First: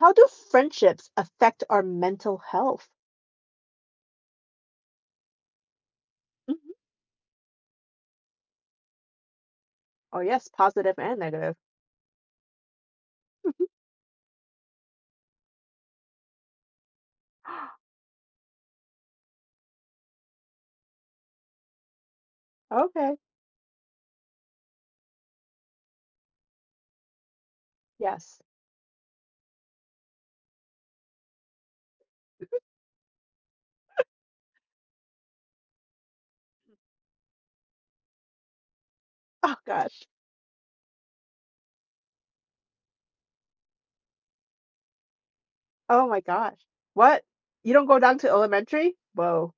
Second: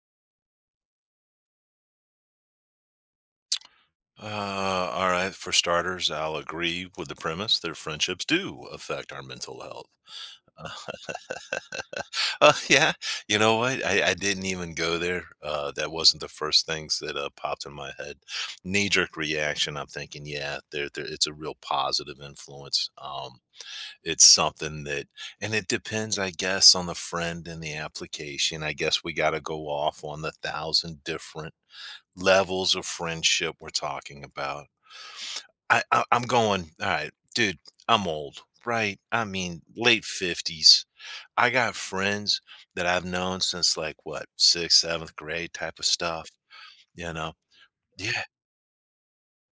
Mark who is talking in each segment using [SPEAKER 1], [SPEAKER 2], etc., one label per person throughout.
[SPEAKER 1] How do friendships affect our mental health?
[SPEAKER 2] All right. For starters, I'll
[SPEAKER 1] Mhm.
[SPEAKER 2] agree with the premise that friendships do affect our mental health.
[SPEAKER 1] Oh, yes,
[SPEAKER 2] Uh,
[SPEAKER 1] positive and negative.
[SPEAKER 2] yeah, you know what? I didn't even go there. That wasn't the first things that popped in my head. Knee jerk reaction. I'm thinking, yeah, there, it's a real positive influence.
[SPEAKER 1] Okay.
[SPEAKER 2] It's something and it depends, I guess, on the friend and the
[SPEAKER 1] Yes.
[SPEAKER 2] application. I guess we got to go off on the thousand different levels of friendship we're talking about. I'm going, all right, dude, I'm old, right? I
[SPEAKER 1] Oh
[SPEAKER 2] mean,
[SPEAKER 1] gosh.
[SPEAKER 2] late 50s. I got friends that I've known since like what, sixth, seventh grade type of
[SPEAKER 1] Oh my
[SPEAKER 2] stuff,
[SPEAKER 1] gosh.
[SPEAKER 2] you
[SPEAKER 1] What?
[SPEAKER 2] know?
[SPEAKER 1] You don't go down
[SPEAKER 2] Yeah.
[SPEAKER 1] to elementary? Whoa.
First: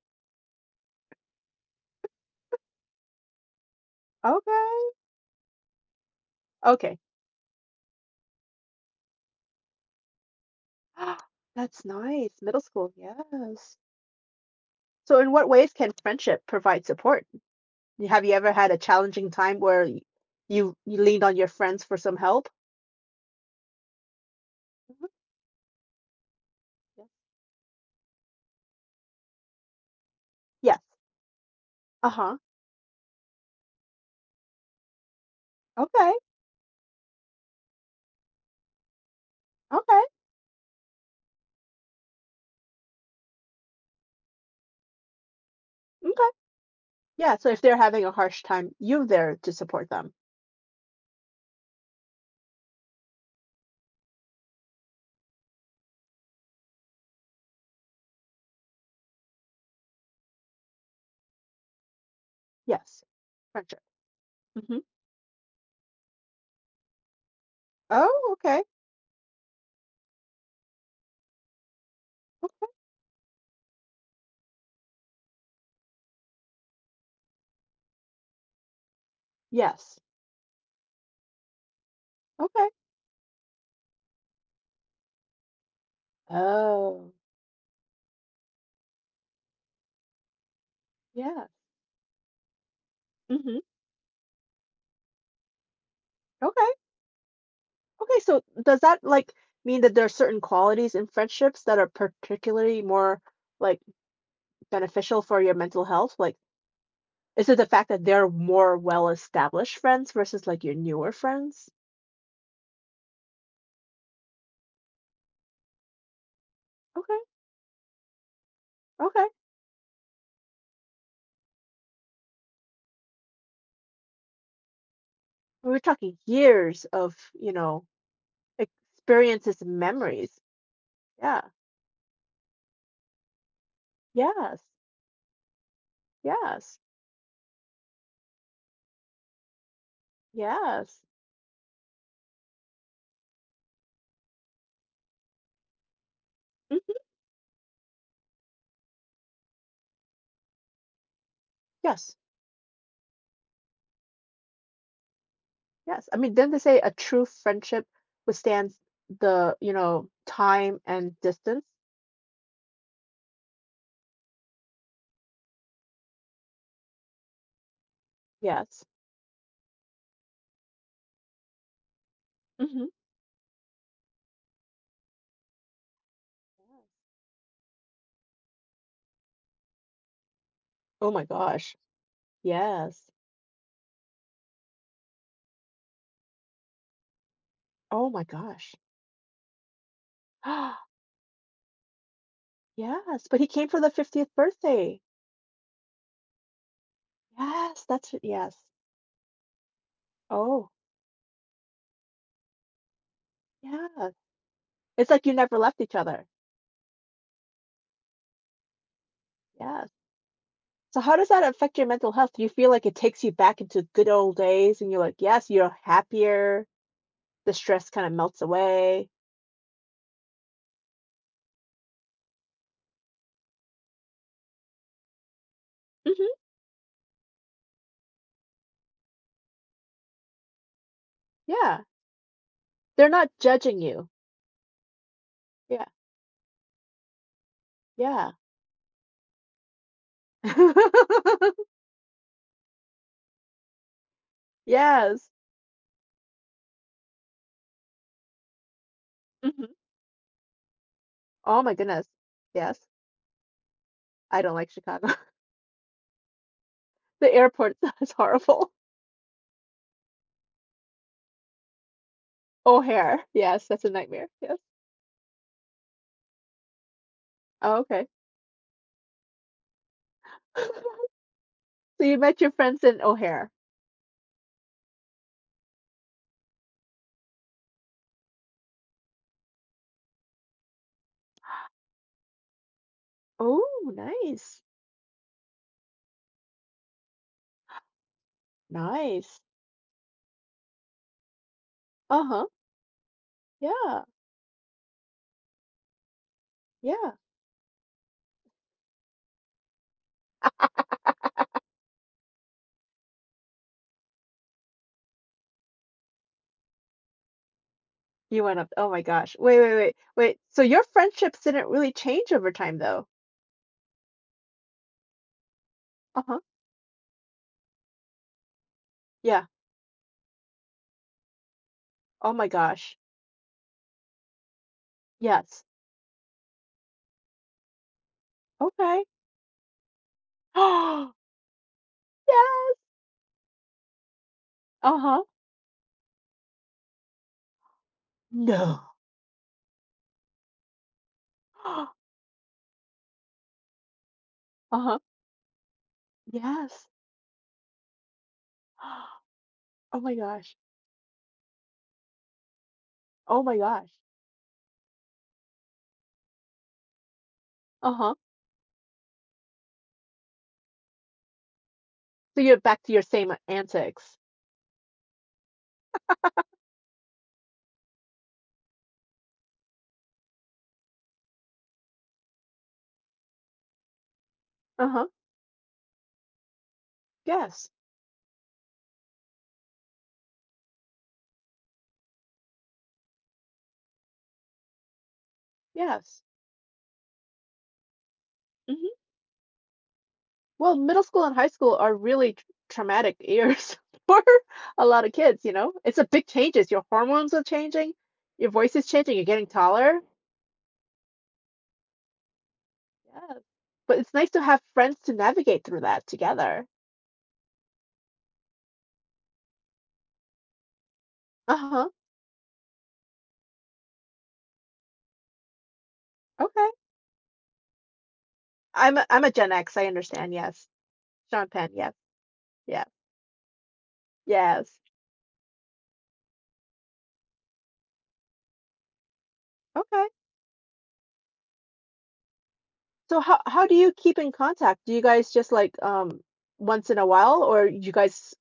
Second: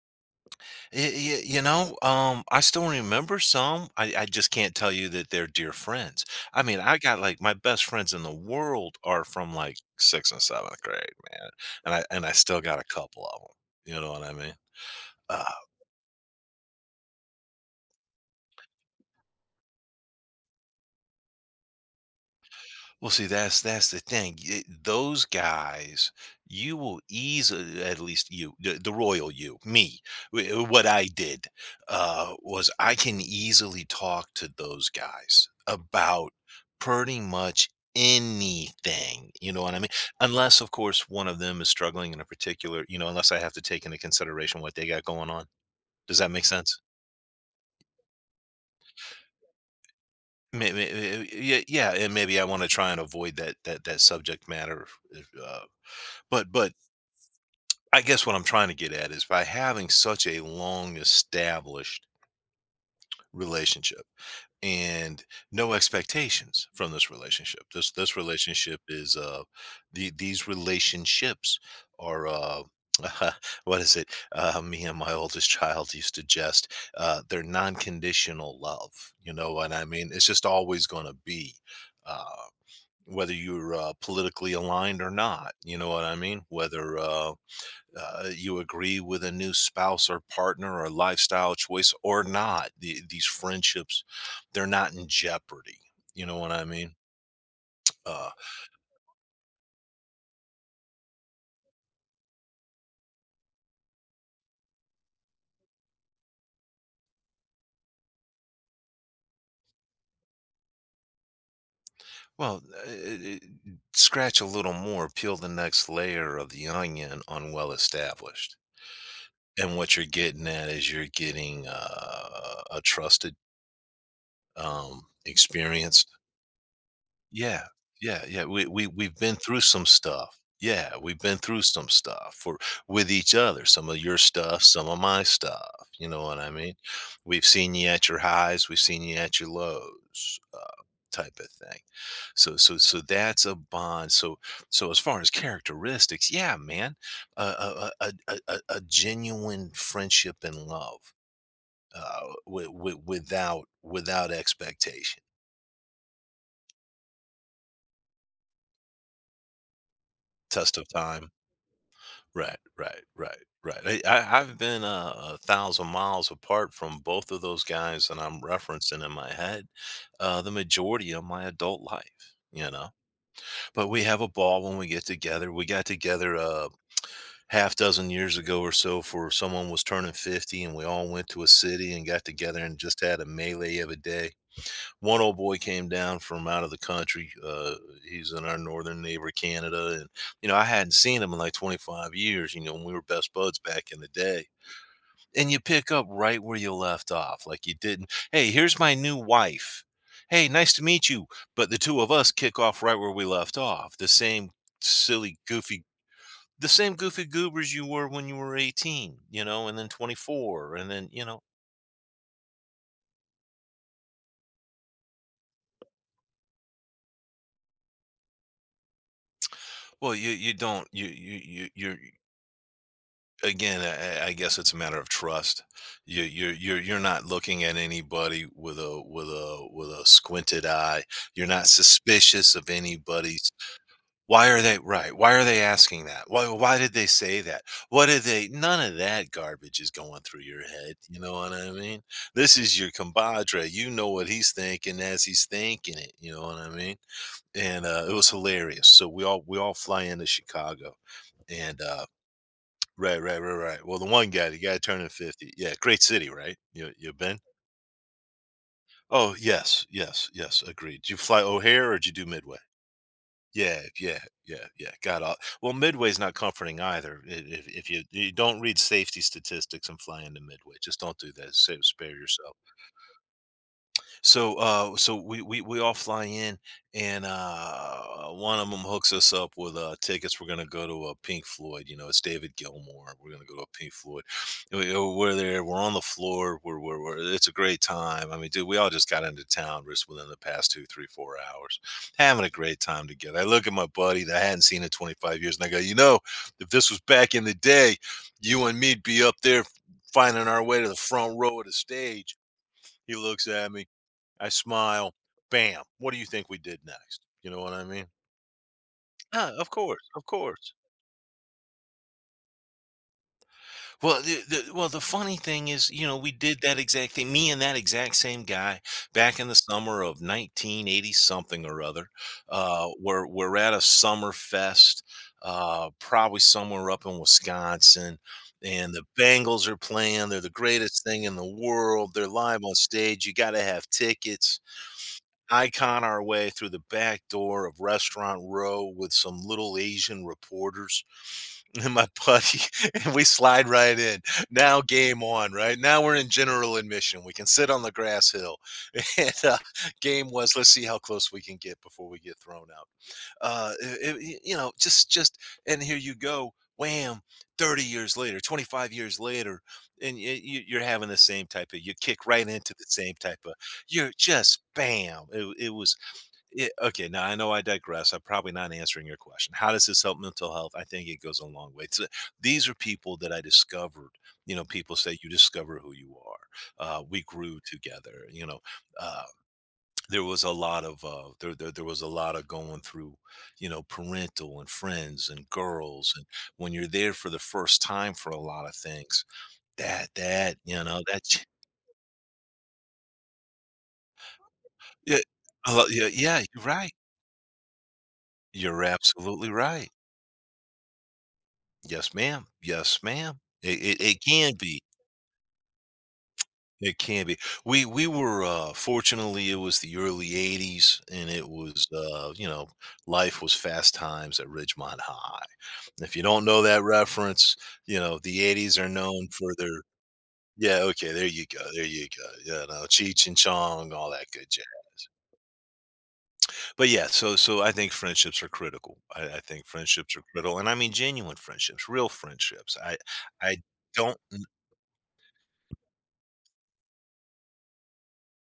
[SPEAKER 2] You know, I still remember some. I just can't tell
[SPEAKER 1] Okay.
[SPEAKER 2] you that they're dear friends. I mean, I
[SPEAKER 1] Okay.
[SPEAKER 2] got like my best friends in the world are from like sixth and seventh grade, man.
[SPEAKER 1] That's
[SPEAKER 2] And I
[SPEAKER 1] nice.
[SPEAKER 2] still
[SPEAKER 1] Middle
[SPEAKER 2] got
[SPEAKER 1] school.
[SPEAKER 2] a couple of
[SPEAKER 1] Yes.
[SPEAKER 2] them. You know what I mean?
[SPEAKER 1] So, in what ways can friendship provide support? Y- Have you ever had a challenging time where y- you leaned on your friends for some help?
[SPEAKER 2] Well, see, that's the thing.
[SPEAKER 1] Mhm.
[SPEAKER 2] Those guys, you will easily, at least you, the royal you, me,
[SPEAKER 1] Yes.
[SPEAKER 2] what I did
[SPEAKER 1] Uh huh.
[SPEAKER 2] was I can easily talk to those guys
[SPEAKER 1] Okay.
[SPEAKER 2] about pretty much anything. You know what I mean?
[SPEAKER 1] Okay.
[SPEAKER 2] Unless, of course, one of them is struggling in a particular, you know, unless I have to take into consideration what they got going on. Does that
[SPEAKER 1] Okay.
[SPEAKER 2] make sense?
[SPEAKER 1] Yeah, so if they're having a harsh time, you're there to support them.
[SPEAKER 2] Yeah, yeah, and maybe I want to try and avoid that subject matter. If, but I guess what I'm trying to get at is by having such a long established
[SPEAKER 1] Yes, friendship.
[SPEAKER 2] relationship
[SPEAKER 1] Mhm.
[SPEAKER 2] and no expectations from this relationship. This
[SPEAKER 1] Oh, okay.
[SPEAKER 2] relationship is these relationships are what is it? Me and my oldest child used to jest. They're non-conditional love. You know what I
[SPEAKER 1] Yes.
[SPEAKER 2] mean? It's just always going to be, uh,
[SPEAKER 1] Okay.
[SPEAKER 2] whether you're politically aligned or not. You know what I mean? Whether
[SPEAKER 1] Oh,
[SPEAKER 2] you agree with a new spouse or partner or
[SPEAKER 1] yeah.
[SPEAKER 2] lifestyle choice or not. These
[SPEAKER 1] Mhm.
[SPEAKER 2] friendships, they're not in jeopardy. You know what I
[SPEAKER 1] Okay.
[SPEAKER 2] mean?
[SPEAKER 1] Okay,
[SPEAKER 2] Uh,
[SPEAKER 1] so does that, like, mean that there are certain qualities in friendships that are particularly more, like, beneficial for your mental health? Like, is it the fact that they're more well-established friends versus, like, your newer friends?
[SPEAKER 2] well, uh, uh, Scratch a little more, peel the next layer of the
[SPEAKER 1] Okay,
[SPEAKER 2] onion on well established.
[SPEAKER 1] okay.
[SPEAKER 2] And what you're getting at is you're getting a trusted,
[SPEAKER 1] We're
[SPEAKER 2] experienced.
[SPEAKER 1] talking years of, you
[SPEAKER 2] Yeah,
[SPEAKER 1] know,
[SPEAKER 2] yeah, yeah, we've been through
[SPEAKER 1] experiences and
[SPEAKER 2] some
[SPEAKER 1] memories.
[SPEAKER 2] stuff. Yeah, we've been
[SPEAKER 1] Yeah.
[SPEAKER 2] through some stuff for with each other. Some of your stuff,
[SPEAKER 1] Yes.
[SPEAKER 2] some of my stuff. You know what I mean?
[SPEAKER 1] Yes.
[SPEAKER 2] We've seen you at your highs, we've seen you at your lows,
[SPEAKER 1] Yes.
[SPEAKER 2] type of thing. So that's a bond. So as far as characteristics, yeah, man,
[SPEAKER 1] Mhm.
[SPEAKER 2] a genuine friendship and love,
[SPEAKER 1] Yes.
[SPEAKER 2] uh, w- without expectation,
[SPEAKER 1] Yes. I mean, didn't they say a true friendship withstands the, you know,
[SPEAKER 2] test
[SPEAKER 1] time
[SPEAKER 2] of
[SPEAKER 1] and
[SPEAKER 2] time.
[SPEAKER 1] distance?
[SPEAKER 2] Right, right, right, right. I've been a thousand miles apart from both of those guys that I'm
[SPEAKER 1] Yes.
[SPEAKER 2] referencing in my head, the majority of my adult life. You
[SPEAKER 1] Hmm.
[SPEAKER 2] know, but we have a ball when we get together. We got together a
[SPEAKER 1] Yes.
[SPEAKER 2] half dozen years ago or so for someone was turning 50, and we all
[SPEAKER 1] Oh my
[SPEAKER 2] went to a
[SPEAKER 1] gosh.
[SPEAKER 2] city and got together and just
[SPEAKER 1] Yes.
[SPEAKER 2] had a melee of a day. One old boy came down from out of the country.
[SPEAKER 1] Oh my
[SPEAKER 2] He's in our
[SPEAKER 1] gosh.
[SPEAKER 2] northern neighbor, Canada, and you know I hadn't seen him in like 25 years. You know, when we were
[SPEAKER 1] Yes.
[SPEAKER 2] best
[SPEAKER 1] But he
[SPEAKER 2] buds
[SPEAKER 1] came for
[SPEAKER 2] back
[SPEAKER 1] the
[SPEAKER 2] in the
[SPEAKER 1] 50th
[SPEAKER 2] day,
[SPEAKER 1] birthday.
[SPEAKER 2] and you pick up right where you left off, like you
[SPEAKER 1] Yes.
[SPEAKER 2] didn't.
[SPEAKER 1] That's it.
[SPEAKER 2] Hey,
[SPEAKER 1] Yes.
[SPEAKER 2] here's my new wife. Hey,
[SPEAKER 1] Oh,
[SPEAKER 2] nice to meet you. But the two of us kick off right where we left off. The
[SPEAKER 1] yeah.
[SPEAKER 2] same
[SPEAKER 1] It's like you
[SPEAKER 2] silly,
[SPEAKER 1] never left
[SPEAKER 2] goofy,
[SPEAKER 1] each other.
[SPEAKER 2] the same goofy goobers you were when you were 18. You know, and then
[SPEAKER 1] Yes.
[SPEAKER 2] 24, and
[SPEAKER 1] So
[SPEAKER 2] then
[SPEAKER 1] how
[SPEAKER 2] you
[SPEAKER 1] does
[SPEAKER 2] know,
[SPEAKER 1] that affect your mental health? Do you feel like it takes you back into good old days and you're like, yes, you're happier, the stress kind of melts away?
[SPEAKER 2] well you don't you you you you're again, I guess it's a matter of trust. You,
[SPEAKER 1] Mhm.
[SPEAKER 2] you're you're you're not looking at anybody with a squinted eye. You're not
[SPEAKER 1] Yeah.
[SPEAKER 2] suspicious of
[SPEAKER 1] They're not
[SPEAKER 2] anybody's.
[SPEAKER 1] judging you.
[SPEAKER 2] Why are they right? Why are they
[SPEAKER 1] Yeah.
[SPEAKER 2] asking that? Why did they say that? What did
[SPEAKER 1] Yeah.
[SPEAKER 2] they? None of that garbage is going through your head. You know what I mean? This is your compadre. You know what he's thinking as
[SPEAKER 1] Yes.
[SPEAKER 2] he's thinking it. You know what I mean? And it was hilarious. So we all we
[SPEAKER 1] Mhm.
[SPEAKER 2] all fly into Chicago,
[SPEAKER 1] Oh my
[SPEAKER 2] and
[SPEAKER 1] goodness. Yes.
[SPEAKER 2] right, right, right, right. Well, the one
[SPEAKER 1] I
[SPEAKER 2] guy,
[SPEAKER 1] don't
[SPEAKER 2] the
[SPEAKER 1] like
[SPEAKER 2] guy turning
[SPEAKER 1] Chicago.
[SPEAKER 2] 50. Yeah, great city, right? You you've
[SPEAKER 1] The
[SPEAKER 2] been?
[SPEAKER 1] airport is horrible.
[SPEAKER 2] Oh, yes, yes, yes, agreed. Did you fly O'Hare or did you do Midway?
[SPEAKER 1] O'Hare. Yes, that's
[SPEAKER 2] Yeah,
[SPEAKER 1] a
[SPEAKER 2] yeah,
[SPEAKER 1] nightmare. Yes.
[SPEAKER 2] yeah, yeah. Got all. Well, Midway's not comforting either.
[SPEAKER 1] Oh,
[SPEAKER 2] If you
[SPEAKER 1] okay.
[SPEAKER 2] you don't read safety statistics and fly into Midway, just don't do that.
[SPEAKER 1] So
[SPEAKER 2] Spare
[SPEAKER 1] you met your
[SPEAKER 2] yourself.
[SPEAKER 1] friends in O'Hare.
[SPEAKER 2] So, so we all fly in, and one of them hooks us up with tickets. We're gonna go to a Pink Floyd. You know, it's David Gilmour. We're gonna go to a Pink
[SPEAKER 1] Oh,
[SPEAKER 2] Floyd.
[SPEAKER 1] nice.
[SPEAKER 2] We're there. We're on the floor. We're it's a great time. I mean, dude, we all just got
[SPEAKER 1] Nice.
[SPEAKER 2] into town just within the past two, three, 4 hours, having
[SPEAKER 1] Uh-huh.
[SPEAKER 2] a great time together. I look at my
[SPEAKER 1] Yeah.
[SPEAKER 2] buddy that I hadn't seen in 25 years, and I go, you know, if this was
[SPEAKER 1] Yeah.
[SPEAKER 2] back in the day, you and me'd be up there finding our way to the front row of the stage. He looks at me. I smile, bam, what do you think we did next? You know what I mean?
[SPEAKER 1] You went up. Oh my gosh.
[SPEAKER 2] Ah,
[SPEAKER 1] Wait,
[SPEAKER 2] of
[SPEAKER 1] wait, wait.
[SPEAKER 2] course, of
[SPEAKER 1] Wait. So
[SPEAKER 2] course.
[SPEAKER 1] your friendships didn't really change over time though?
[SPEAKER 2] Well, the funny thing is, you know, we
[SPEAKER 1] Uh-huh.
[SPEAKER 2] did that exact thing. Me and that exact same guy back
[SPEAKER 1] Yeah.
[SPEAKER 2] in the summer of 1980 something or other.
[SPEAKER 1] Oh my
[SPEAKER 2] Uh,
[SPEAKER 1] gosh.
[SPEAKER 2] we're we're at a summer fest,
[SPEAKER 1] Yes.
[SPEAKER 2] probably somewhere up in Wisconsin, and the
[SPEAKER 1] Okay.
[SPEAKER 2] Bengals are playing. They're the greatest thing in the world. They're live on
[SPEAKER 1] Yes.
[SPEAKER 2] stage. You got to have tickets.
[SPEAKER 1] Uh-huh.
[SPEAKER 2] Icon our way through the back door of Restaurant Row
[SPEAKER 1] No.
[SPEAKER 2] with some little Asian reporters and my buddy, and we slide right in. Now
[SPEAKER 1] Uh-huh.
[SPEAKER 2] game on, right? Now we're in general
[SPEAKER 1] Yes.
[SPEAKER 2] admission. We can sit on the grass hill. And,
[SPEAKER 1] Oh my
[SPEAKER 2] game was,
[SPEAKER 1] gosh.
[SPEAKER 2] let's see how close we can get before we get thrown out.
[SPEAKER 1] Oh my gosh.
[SPEAKER 2] You know, and here you go, wham, 30
[SPEAKER 1] Uh-huh.
[SPEAKER 2] years later, 25 years later, and you, you're having the same type of, you kick
[SPEAKER 1] So
[SPEAKER 2] right
[SPEAKER 1] you're
[SPEAKER 2] into
[SPEAKER 1] back
[SPEAKER 2] the
[SPEAKER 1] to your
[SPEAKER 2] same
[SPEAKER 1] same
[SPEAKER 2] type of, you're
[SPEAKER 1] antics.
[SPEAKER 2] just bam. Okay, now I know I digress. I'm probably not answering your question. How does this help mental health? I think it goes a long way. So these are people that I discovered. You know, people
[SPEAKER 1] Uh-huh.
[SPEAKER 2] say you discover who you are. We grew
[SPEAKER 1] Yes.
[SPEAKER 2] together. You know, uh, there was a lot of there was a lot of going through. You know, parental and friends and girls,
[SPEAKER 1] Yes.
[SPEAKER 2] and when you're there for the first time for a lot of
[SPEAKER 1] Mhm.
[SPEAKER 2] things, that that
[SPEAKER 1] Well,
[SPEAKER 2] you know
[SPEAKER 1] middle school and high school are really tr traumatic years for a lot of
[SPEAKER 2] yeah,
[SPEAKER 1] kids, you know? It's a
[SPEAKER 2] yeah,
[SPEAKER 1] big
[SPEAKER 2] yeah, you're
[SPEAKER 1] changes. Your
[SPEAKER 2] right.
[SPEAKER 1] hormones are changing, your voice
[SPEAKER 2] You're
[SPEAKER 1] is changing, you're getting
[SPEAKER 2] absolutely right.
[SPEAKER 1] taller.
[SPEAKER 2] Yes, ma'am. Yes, ma'am.
[SPEAKER 1] Yes.
[SPEAKER 2] It it
[SPEAKER 1] But it's
[SPEAKER 2] it
[SPEAKER 1] nice to
[SPEAKER 2] can
[SPEAKER 1] have
[SPEAKER 2] be.
[SPEAKER 1] friends to navigate through that together.
[SPEAKER 2] It can be. We were, fortunately, it was the early 80s, and it was,
[SPEAKER 1] Uh-huh.
[SPEAKER 2] you know, life was Fast Times at Ridgemont High. If you don't know
[SPEAKER 1] Okay.
[SPEAKER 2] that reference, you know, the 80s are
[SPEAKER 1] I'm a I'm
[SPEAKER 2] known
[SPEAKER 1] a Gen
[SPEAKER 2] for
[SPEAKER 1] X,
[SPEAKER 2] their
[SPEAKER 1] I understand, yes.
[SPEAKER 2] yeah, okay, there you
[SPEAKER 1] Sean
[SPEAKER 2] go,
[SPEAKER 1] Penn,
[SPEAKER 2] there
[SPEAKER 1] yes.
[SPEAKER 2] you go. You know,
[SPEAKER 1] Yeah.
[SPEAKER 2] Cheech and Chong, all that good jazz.
[SPEAKER 1] Yes.
[SPEAKER 2] But, yeah, so I think friendships are critical. I think
[SPEAKER 1] Okay.
[SPEAKER 2] friendships are critical, and I mean genuine friendships, real friendships.
[SPEAKER 1] So how
[SPEAKER 2] I
[SPEAKER 1] how do you keep
[SPEAKER 2] don't
[SPEAKER 1] in contact? Do you guys just like once in a while or you guys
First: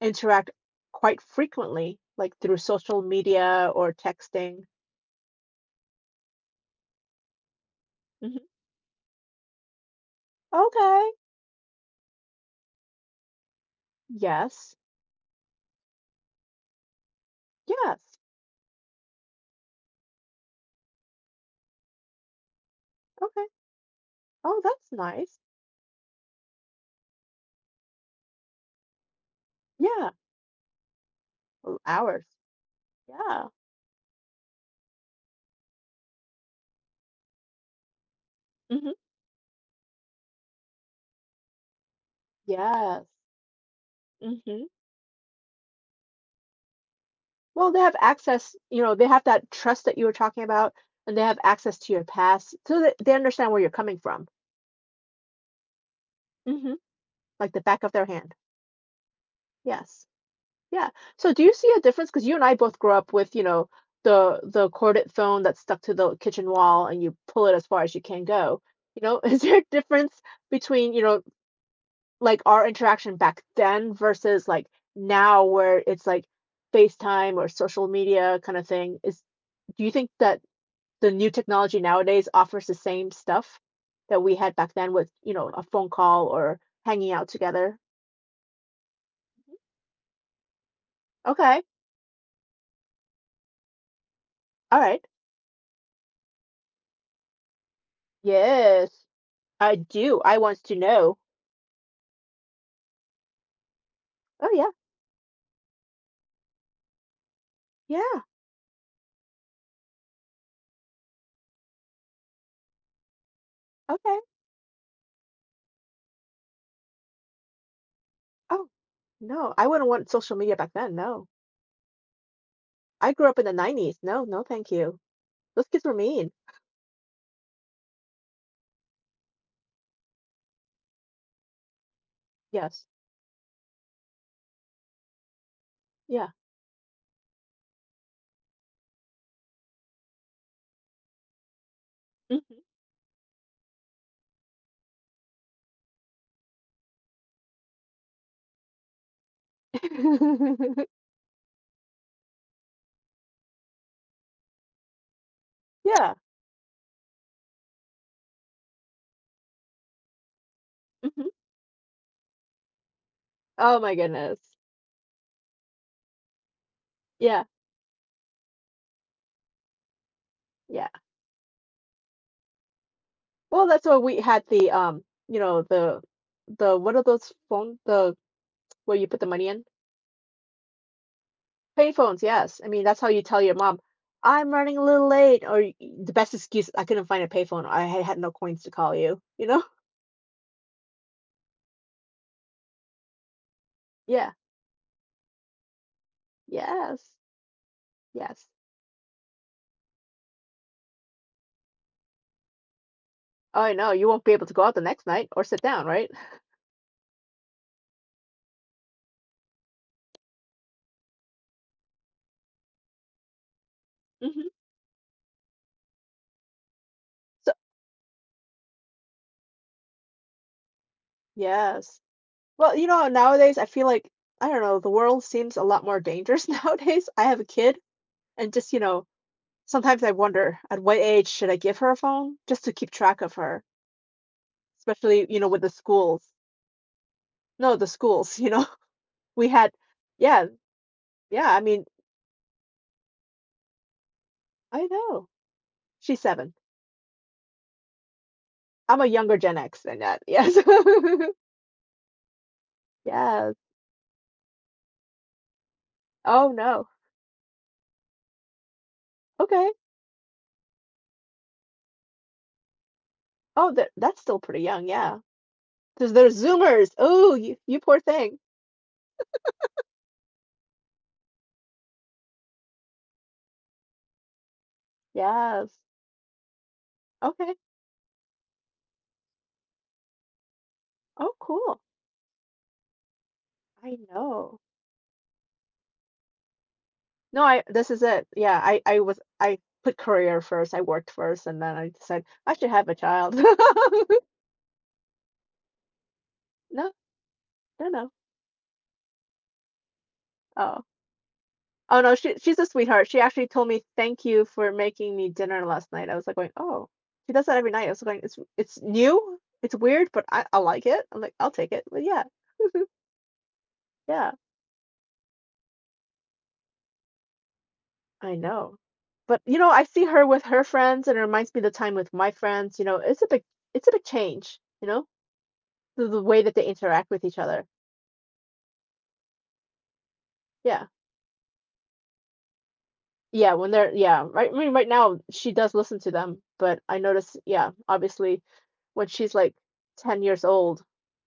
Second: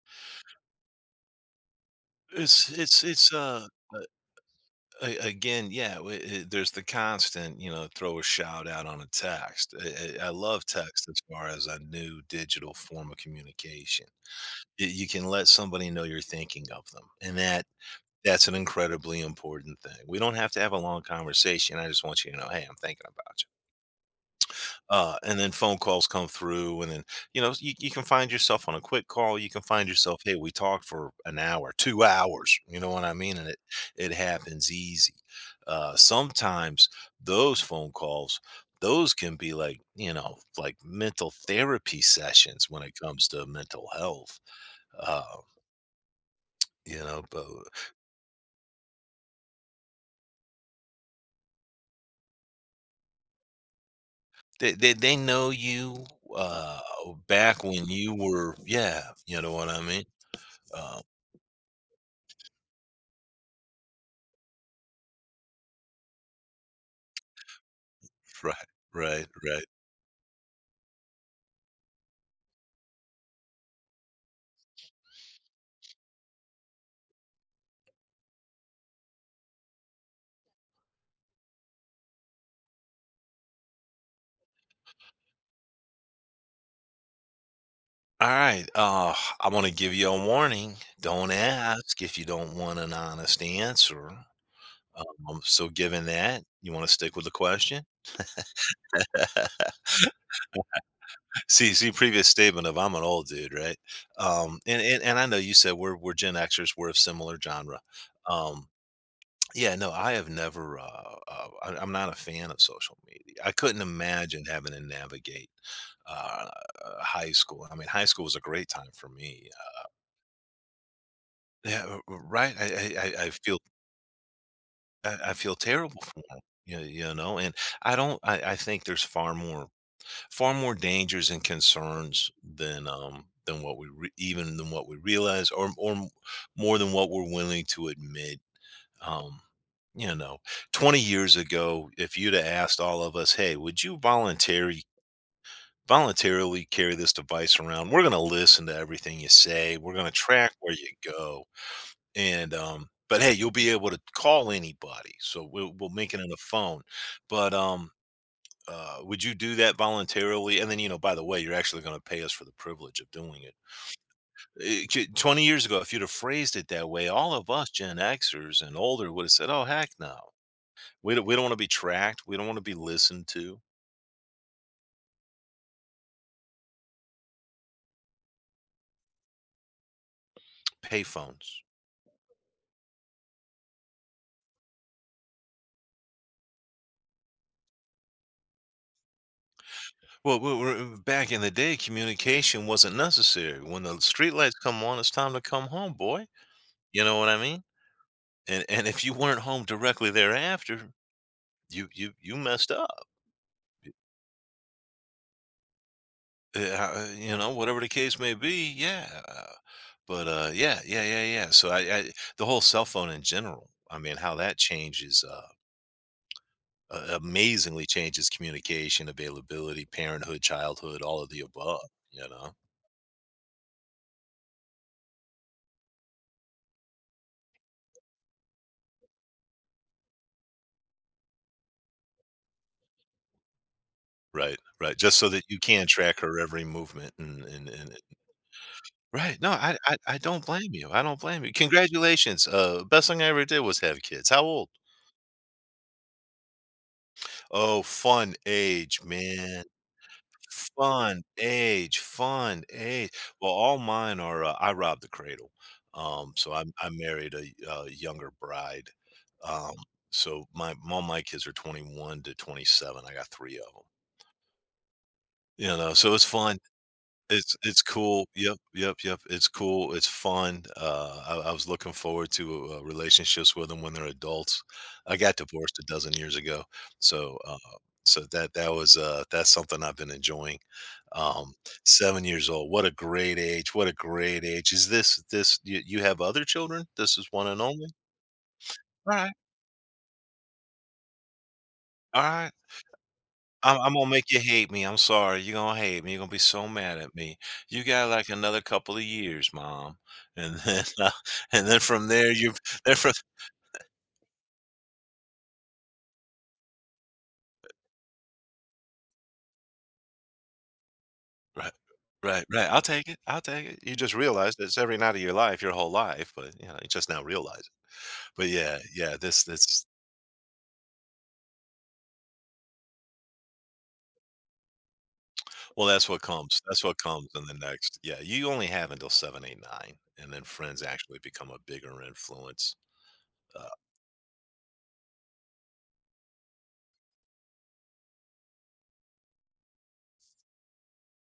[SPEAKER 1] interact quite frequently, like through
[SPEAKER 2] It's it's
[SPEAKER 1] social
[SPEAKER 2] it's
[SPEAKER 1] media or
[SPEAKER 2] a-
[SPEAKER 1] texting?
[SPEAKER 2] again, yeah, there's the constant you know throw a
[SPEAKER 1] Hmm.
[SPEAKER 2] shout out on a text. I I love text
[SPEAKER 1] Okay.
[SPEAKER 2] as far as a new digital form of communication.
[SPEAKER 1] Yes.
[SPEAKER 2] You can let somebody know you're thinking of them, and that
[SPEAKER 1] Yes.
[SPEAKER 2] that's an incredibly important thing. We don't have to have a long conversation. I just want you to know, hey, I'm thinking about
[SPEAKER 1] Okay.
[SPEAKER 2] you,
[SPEAKER 1] Oh, that's
[SPEAKER 2] and
[SPEAKER 1] nice.
[SPEAKER 2] then phone calls come through and then you know you can find yourself on a quick call, you can find
[SPEAKER 1] Yeah.
[SPEAKER 2] yourself, hey, we talked for an hour,
[SPEAKER 1] Oh,
[SPEAKER 2] two
[SPEAKER 1] hours.
[SPEAKER 2] hours you know what I mean,
[SPEAKER 1] Yeah.
[SPEAKER 2] and it happens easy. Sometimes those phone calls,
[SPEAKER 1] Hmm.
[SPEAKER 2] those can be like, you know, like mental therapy sessions when it
[SPEAKER 1] Yes.
[SPEAKER 2] comes to mental health.
[SPEAKER 1] Hmm.
[SPEAKER 2] uh, you know, but
[SPEAKER 1] Well, they have access, you know, they have that trust that you were talking about, and they have access to your past so that they understand where you're coming from.
[SPEAKER 2] they know you,
[SPEAKER 1] Hmm.
[SPEAKER 2] uh,
[SPEAKER 1] Like the
[SPEAKER 2] back
[SPEAKER 1] back
[SPEAKER 2] when
[SPEAKER 1] of their
[SPEAKER 2] you
[SPEAKER 1] hand.
[SPEAKER 2] were, yeah, you know what I mean.
[SPEAKER 1] Yes. Yeah.
[SPEAKER 2] Uh,
[SPEAKER 1] So do you see a difference? Because you and I both grew up with, you know, the corded phone that's stuck to the kitchen wall and you pull it as far as you can go.
[SPEAKER 2] Right,
[SPEAKER 1] You know,
[SPEAKER 2] right,
[SPEAKER 1] is there
[SPEAKER 2] right.
[SPEAKER 1] a difference between, you know, like our interaction back then versus like now where it's like FaceTime or social media kind of thing? Is do you think that the new technology nowadays offers the same stuff that we had back then with, you know, a phone call or hanging out together?
[SPEAKER 2] All right. I want to give you a warning. Don't
[SPEAKER 1] Okay.
[SPEAKER 2] ask if you don't want an honest answer.
[SPEAKER 1] All right.
[SPEAKER 2] Given that, you want to stick with the question.
[SPEAKER 1] Yes, I do. I wants to know.
[SPEAKER 2] Previous statement of I'm an old dude, right?
[SPEAKER 1] Oh
[SPEAKER 2] Um,
[SPEAKER 1] yeah.
[SPEAKER 2] and, and and I know you said we're Gen Xers, we're of similar genre.
[SPEAKER 1] Yeah.
[SPEAKER 2] Um, yeah, no, I have never. I'm not a fan of social media. I couldn't
[SPEAKER 1] Okay.
[SPEAKER 2] imagine having to navigate uh, high school. I mean, high school was a great
[SPEAKER 1] Oh,
[SPEAKER 2] time for me.
[SPEAKER 1] no. I wouldn't want social media back then. No.
[SPEAKER 2] Yeah, right. I, I
[SPEAKER 1] I
[SPEAKER 2] I
[SPEAKER 1] grew
[SPEAKER 2] I
[SPEAKER 1] up in the
[SPEAKER 2] feel
[SPEAKER 1] 90s. No, no, thank you.
[SPEAKER 2] I feel
[SPEAKER 1] Those kids were
[SPEAKER 2] terrible for
[SPEAKER 1] mean.
[SPEAKER 2] 'em, and I don't I think there's far more far more dangers and concerns
[SPEAKER 1] Yes.
[SPEAKER 2] than what we re even than what we realize or
[SPEAKER 1] Yeah.
[SPEAKER 2] more than what we're willing to admit, um, you know, 20 years ago, if you'd have
[SPEAKER 1] Mhm.
[SPEAKER 2] asked all of us, "Hey, would you voluntary voluntarily carry this device around? We're gonna listen to everything you say. We're gonna track where you go." And, but hey, you'll be able to call anybody. So we'll make
[SPEAKER 1] Yeah.
[SPEAKER 2] it on the phone. But Would you do that voluntarily? And then you know, by the
[SPEAKER 1] Hmm.
[SPEAKER 2] way, you're actually going to pay us for the privilege of doing it.
[SPEAKER 1] Oh my goodness.
[SPEAKER 2] 20 years ago, if you'd have phrased it that way, all
[SPEAKER 1] Yeah.
[SPEAKER 2] of us Gen Xers and older would have said, "Oh heck no,
[SPEAKER 1] Yeah.
[SPEAKER 2] we don't want to be tracked. We don't want to be listened to."
[SPEAKER 1] Well, that's why we had the you know, the what are those phone the where you put the money in?
[SPEAKER 2] Payphones.
[SPEAKER 1] Payphones, yes. I mean, that's how you tell your mom, "I'm running a little late," or y the best excuse, "I couldn't find a payphone. I ha had no coins to call you," you know?
[SPEAKER 2] Well, back in the day, communication wasn't necessary. When the
[SPEAKER 1] Yeah.
[SPEAKER 2] streetlights come on, it's time to come home, boy. You
[SPEAKER 1] Yes.
[SPEAKER 2] know what I mean?
[SPEAKER 1] Yes.
[SPEAKER 2] And if you weren't home directly thereafter, you messed up.
[SPEAKER 1] Oh, I know, you won't be able to go out the next night or sit down, right?
[SPEAKER 2] You know, whatever the case may be. Yeah, but yeah, yeah, yeah, yeah. So I the whole cell phone in general. I mean, how
[SPEAKER 1] Mhm.
[SPEAKER 2] that changes.
[SPEAKER 1] So
[SPEAKER 2] Amazingly changes communication, availability, parenthood, childhood, all of the above.
[SPEAKER 1] yes.
[SPEAKER 2] You know,
[SPEAKER 1] Well, you know, nowadays, I feel like, I don't know, the world seems a lot more dangerous nowadays. I have a kid, and just, you know, sometimes I wonder, at what age should I give her a phone just to keep track of her,
[SPEAKER 2] right, right. Just
[SPEAKER 1] especially,
[SPEAKER 2] so
[SPEAKER 1] you
[SPEAKER 2] that
[SPEAKER 1] know,
[SPEAKER 2] you
[SPEAKER 1] with the
[SPEAKER 2] can track
[SPEAKER 1] schools.
[SPEAKER 2] her every movement and and,
[SPEAKER 1] No, the
[SPEAKER 2] and
[SPEAKER 1] schools, you know?
[SPEAKER 2] right.
[SPEAKER 1] We
[SPEAKER 2] No,
[SPEAKER 1] had
[SPEAKER 2] I don't
[SPEAKER 1] yeah,
[SPEAKER 2] blame you. I don't blame
[SPEAKER 1] yeah,
[SPEAKER 2] you.
[SPEAKER 1] I mean
[SPEAKER 2] Congratulations. Best thing I ever did was have kids. How old?
[SPEAKER 1] I know. She's 7.
[SPEAKER 2] Oh, fun age,
[SPEAKER 1] I'm a younger Gen
[SPEAKER 2] man.
[SPEAKER 1] X than that. Yes.
[SPEAKER 2] Fun age, fun age. Well,
[SPEAKER 1] Yes.
[SPEAKER 2] all mine are, I robbed the cradle. Um, so
[SPEAKER 1] Oh,
[SPEAKER 2] I, I
[SPEAKER 1] no.
[SPEAKER 2] married a, younger bride.
[SPEAKER 1] Okay.
[SPEAKER 2] Um, so my all my kids are 21 to 27. I got three of
[SPEAKER 1] Oh,
[SPEAKER 2] them.
[SPEAKER 1] that that's still pretty young, yeah.
[SPEAKER 2] You know,
[SPEAKER 1] 'Cause
[SPEAKER 2] so it's
[SPEAKER 1] they're
[SPEAKER 2] fun
[SPEAKER 1] Zoomers. Oh,
[SPEAKER 2] it's
[SPEAKER 1] you
[SPEAKER 2] it's
[SPEAKER 1] poor
[SPEAKER 2] cool.
[SPEAKER 1] thing.
[SPEAKER 2] Yep, yep, yep. It's cool. It's fun. I was looking forward to relationships with them when they're adults. I got
[SPEAKER 1] Yes.
[SPEAKER 2] divorced a dozen years ago, so
[SPEAKER 1] Okay.
[SPEAKER 2] so that was that's something I've been enjoying.
[SPEAKER 1] Oh,
[SPEAKER 2] Um,
[SPEAKER 1] cool.
[SPEAKER 2] 7 years old. What a great age. What a
[SPEAKER 1] I
[SPEAKER 2] great
[SPEAKER 1] know.
[SPEAKER 2] age. Is you have other children? This is
[SPEAKER 1] No,
[SPEAKER 2] one and
[SPEAKER 1] I
[SPEAKER 2] only.
[SPEAKER 1] this is it. Yeah, I
[SPEAKER 2] All
[SPEAKER 1] was
[SPEAKER 2] right.
[SPEAKER 1] I put career first. I worked first, and then I
[SPEAKER 2] All
[SPEAKER 1] decided
[SPEAKER 2] right.
[SPEAKER 1] I should have a child.
[SPEAKER 2] I'm gonna make you hate me. I'm sorry. You're gonna hate me. You're gonna be so
[SPEAKER 1] No,
[SPEAKER 2] mad at me. You
[SPEAKER 1] no, no.
[SPEAKER 2] got like another couple of years, mom, and then
[SPEAKER 1] Oh.
[SPEAKER 2] and then
[SPEAKER 1] Oh
[SPEAKER 2] from
[SPEAKER 1] no,
[SPEAKER 2] there
[SPEAKER 1] she
[SPEAKER 2] you
[SPEAKER 1] she's a
[SPEAKER 2] then
[SPEAKER 1] sweetheart.
[SPEAKER 2] from
[SPEAKER 1] She actually told me thank you for making me dinner last night. I was like going, oh, she does that every night. I was going, it's new, it's weird, but I like it. I'm like, I'll
[SPEAKER 2] right,
[SPEAKER 1] take it. But yeah,
[SPEAKER 2] right, right. I'll take it. I'll take it. You just
[SPEAKER 1] yeah,
[SPEAKER 2] realize it's every night of your life, your whole life, but you know you just now realize it.
[SPEAKER 1] I
[SPEAKER 2] But
[SPEAKER 1] know.
[SPEAKER 2] yeah, yeah.
[SPEAKER 1] But
[SPEAKER 2] This
[SPEAKER 1] you know, I
[SPEAKER 2] this
[SPEAKER 1] see her with her friends, and it reminds me of the time with my friends. You know, it's a big change. You know,
[SPEAKER 2] Well, that's
[SPEAKER 1] the,
[SPEAKER 2] what
[SPEAKER 1] the way that
[SPEAKER 2] comes.
[SPEAKER 1] they
[SPEAKER 2] That's what
[SPEAKER 1] interact with
[SPEAKER 2] comes
[SPEAKER 1] each
[SPEAKER 2] in the
[SPEAKER 1] other.
[SPEAKER 2] next. Yeah, you only have until seven, eight, nine, and then friends
[SPEAKER 1] Yeah,
[SPEAKER 2] actually become a bigger influence.
[SPEAKER 1] yeah.
[SPEAKER 2] Uh,
[SPEAKER 1] When they're yeah, right. I mean, right now she does listen to them, but I notice yeah, obviously when she's like 10 years old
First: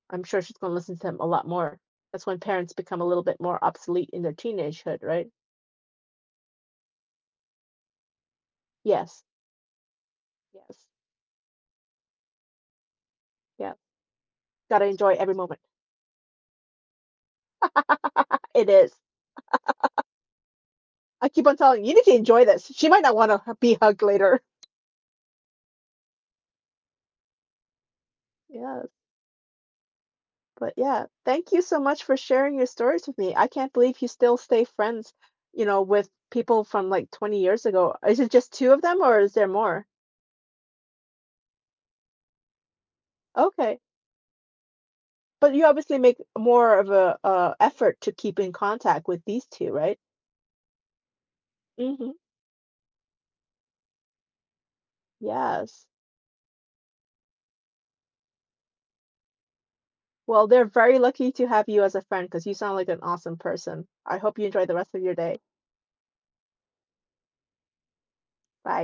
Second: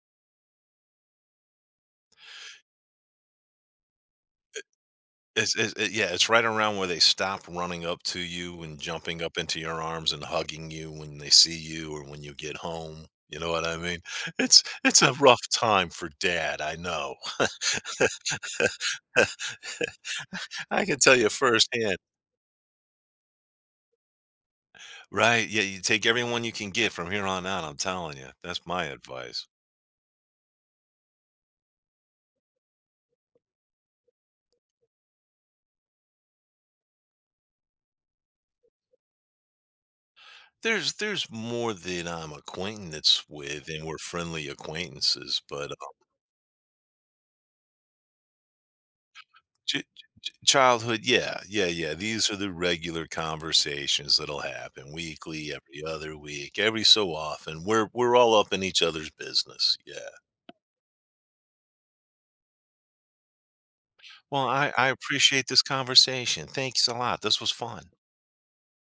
[SPEAKER 1] I'm sure she's gonna listen to him a lot more. That's when parents become a little bit more obsolete in their teenagehood, right?
[SPEAKER 2] It's it yeah, it's right around where they stop running up to you and jumping
[SPEAKER 1] Yes,
[SPEAKER 2] up into your arms and hugging
[SPEAKER 1] yes,
[SPEAKER 2] you when they see you or when you get home, you know what
[SPEAKER 1] yeah.
[SPEAKER 2] I mean? It's
[SPEAKER 1] Gotta
[SPEAKER 2] it's a
[SPEAKER 1] enjoy every
[SPEAKER 2] rough
[SPEAKER 1] moment.
[SPEAKER 2] time for dad, I know.
[SPEAKER 1] It is.
[SPEAKER 2] I can tell you
[SPEAKER 1] I keep on telling you, you
[SPEAKER 2] firsthand.
[SPEAKER 1] need to enjoy this. She might not want to be hugged later.
[SPEAKER 2] Right, yeah, you take everyone you can get from here on out, I'm telling you. That's my
[SPEAKER 1] Yes,
[SPEAKER 2] advice.
[SPEAKER 1] but yeah, thank you so much for sharing your stories with me. I can't believe you still stay friends, you know, with people from like 20 years ago. Is it just two of them or is there more?
[SPEAKER 2] There's more that I'm acquaintance with,
[SPEAKER 1] Okay.
[SPEAKER 2] and we're friendly acquaintances,
[SPEAKER 1] But you
[SPEAKER 2] but
[SPEAKER 1] obviously make more of a effort to keep in contact with these two,
[SPEAKER 2] Ch
[SPEAKER 1] right?
[SPEAKER 2] ch childhood, yeah, yeah, yeah,
[SPEAKER 1] Mm-hmm.
[SPEAKER 2] these are the regular conversations that'll happen weekly, every
[SPEAKER 1] Yes.
[SPEAKER 2] other week, every so often. We're all up in each other's business, yeah.
[SPEAKER 1] Well, they're very lucky to have you as a friend because you sound like an awesome person. I hope you
[SPEAKER 2] Well,
[SPEAKER 1] enjoy
[SPEAKER 2] I
[SPEAKER 1] the
[SPEAKER 2] I
[SPEAKER 1] rest of your day.
[SPEAKER 2] appreciate this conversation. Thanks a lot. This was fun.
[SPEAKER 1] Bye.